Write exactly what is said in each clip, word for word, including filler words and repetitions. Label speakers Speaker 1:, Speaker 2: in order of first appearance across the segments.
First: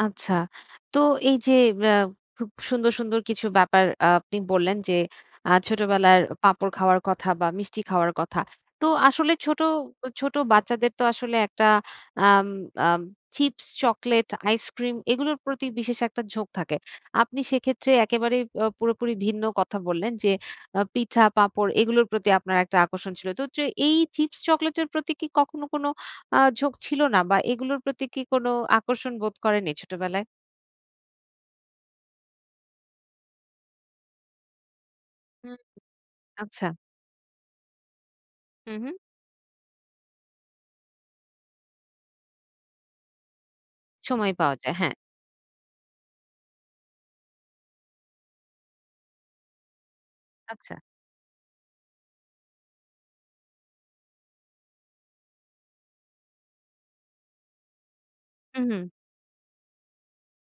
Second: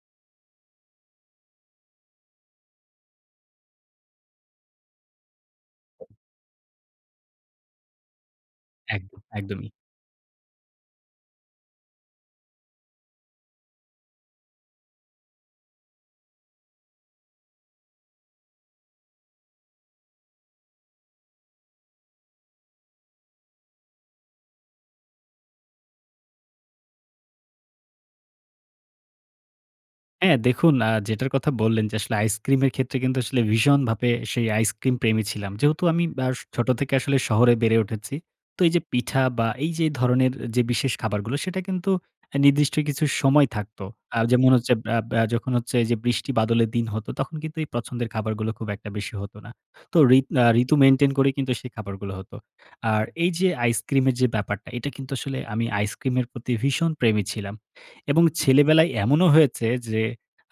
Speaker 1: আচ্ছা, তো এই যে আ খুব সুন্দর, সুন্দর কিছু ব্যাপার আ আপনি বললেন যে আ ছোটবেলায় পাঁপড় খাওয়ার কথা, বা মিষ্টি খাওয়ার কথা। তো
Speaker 2: একদম,
Speaker 1: আসলে ছোট,
Speaker 2: একদমই।
Speaker 1: ছোট বাচ্চাদের তো আসলে একটা আম আ চিপস, চকলেট, আইসক্রিম এগুলোর প্রতি বিশেষ একটা ঝোঁক থাকে। আপনি সেক্ষেত্রে একেবারে আ পুরোপুরি ভিন্ন কথা বললেন যে, আ পিঠা, পাঁপড় এগুলোর প্রতি আপনার একটা আকর্ষণ ছিল। তো হচ্ছে এই চিপস চকলেটের প্রতি কি কখনো কোন আ ঝোঁক ছিল না? বা এগুলোর প্রতি কি কোন আকর্ষণ বোধ করেনি, ছোটবেলায়?
Speaker 2: হ্যাঁ, দেখুন, আ যেটার কথা বললেন, যে আসলে আইসক্রিমের ক্ষেত্রে কিন্তু আসলে ভীষণভাপে সেই আইসক্রিম প্রেমী ছিলাম।
Speaker 1: হুম,
Speaker 2: যেহেতু আমি বআ
Speaker 1: আচ্ছা।
Speaker 2: ছোট থেকে আসলে শহরে বেড়ে উঠেছি। তো এই
Speaker 1: হুম,
Speaker 2: যে
Speaker 1: হুম।
Speaker 2: পিঠা বা এই যে ধরনের যে বিশেষ খাবারগুলো, সেটা কিন্তু আ নির্দিষ্ট কিছু সময় থাকত। আ
Speaker 1: সময়
Speaker 2: যেমন
Speaker 1: পাওয়া
Speaker 2: হচ্ছে
Speaker 1: যায়, হ্যাঁ।
Speaker 2: বা বআ যখন হচ্ছে এই যে বৃষ্টি বাদলের দিন হতো, তখন কিন্তু এই পছন্দের খাবারগুলো খুব একটা বেশি হত না। তো ঋত আ
Speaker 1: আচ্ছা।
Speaker 2: ঋতু মেইনটেইন করে কিন্তু সেই খাবারগুলো হতো। আর এই যে আইসক্রিমের যে ব্যাপারটা, এটা কিন্তু আসলে আমি আইসক্রিমের প্রতি ভীষণ প্রেমী ছিলাম, এবং
Speaker 1: হুম, হুম।
Speaker 2: ছেলেবেলায় এমনও হয়েছে যে,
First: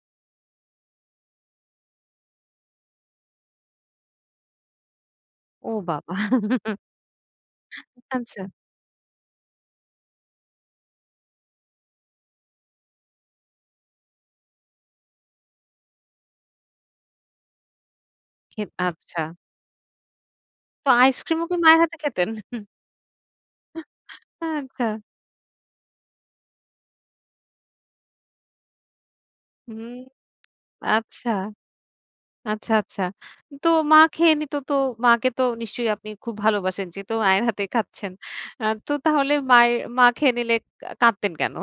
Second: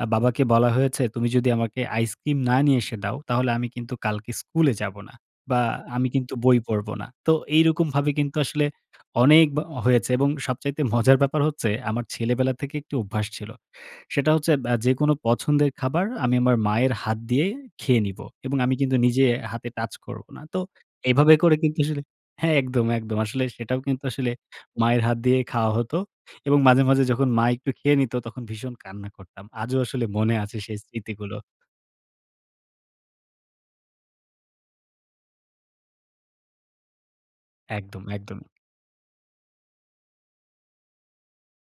Speaker 2: আ বাবাকে বলা হয়েছে, "তুমি যদি আমাকে আইসক্রিম না নিয়ে এসে দাও, তাহলে আমি কিন্তু কালকে স্কুলে যাব না।" বা,
Speaker 1: ও
Speaker 2: "আমি
Speaker 1: বাবা!
Speaker 2: কিন্তু বই পড়ব না।" তো এইরকমভাবে কিন্তু
Speaker 1: আচ্ছা।
Speaker 2: আসলে অনেক ব হয়েছে, এবং সবচাইতে মজার ব্যাপার হচ্ছে, আমার ছেলেবেলা থেকে একটি অভ্যাস ছিল। সেটা হচ্ছে বআ যেকোনো পছন্দের খাবার আমি আমার মায়ের হাত দিয়ে খেয়ে নিবো, এবং
Speaker 1: খেত
Speaker 2: আমি কিন্তু
Speaker 1: আচ্ছা।
Speaker 2: নিজে হাতে টাচ করবো না। তো
Speaker 1: তো
Speaker 2: এভাবে
Speaker 1: আইসক্রিমও কি
Speaker 2: করে কিন্তু
Speaker 1: মায়ের হাতে
Speaker 2: আসলে
Speaker 1: খেতেন?
Speaker 2: হ্যাঁ, একদম, একদম আসলে সেটাও কিন্তু আসলে
Speaker 1: আচ্ছা।
Speaker 2: মায়ের হাত দিয়ে খাওয়া হত, এবং মাঝে, মাঝে যখন মা একটু খেয়ে নিত, তখন ভীষণ কান্না করতাম, আজও
Speaker 1: হুম,
Speaker 2: আসলে মনে আছে সেই
Speaker 1: আচ্ছা,
Speaker 2: স্মৃতিগুলো।
Speaker 1: আচ্ছা, আচ্ছা। তো মা খেয়ে নিত, তো মাকে তো নিশ্চয়ই আপনি খুব ভালোবাসেন? যেহেতু মায়ের হাতে
Speaker 2: একদম,
Speaker 1: খাচ্ছেন
Speaker 2: একদমই।
Speaker 1: আ তো তাহলে মায়ের মা খেয়ে নিলে কা কাঁদতেন কেন?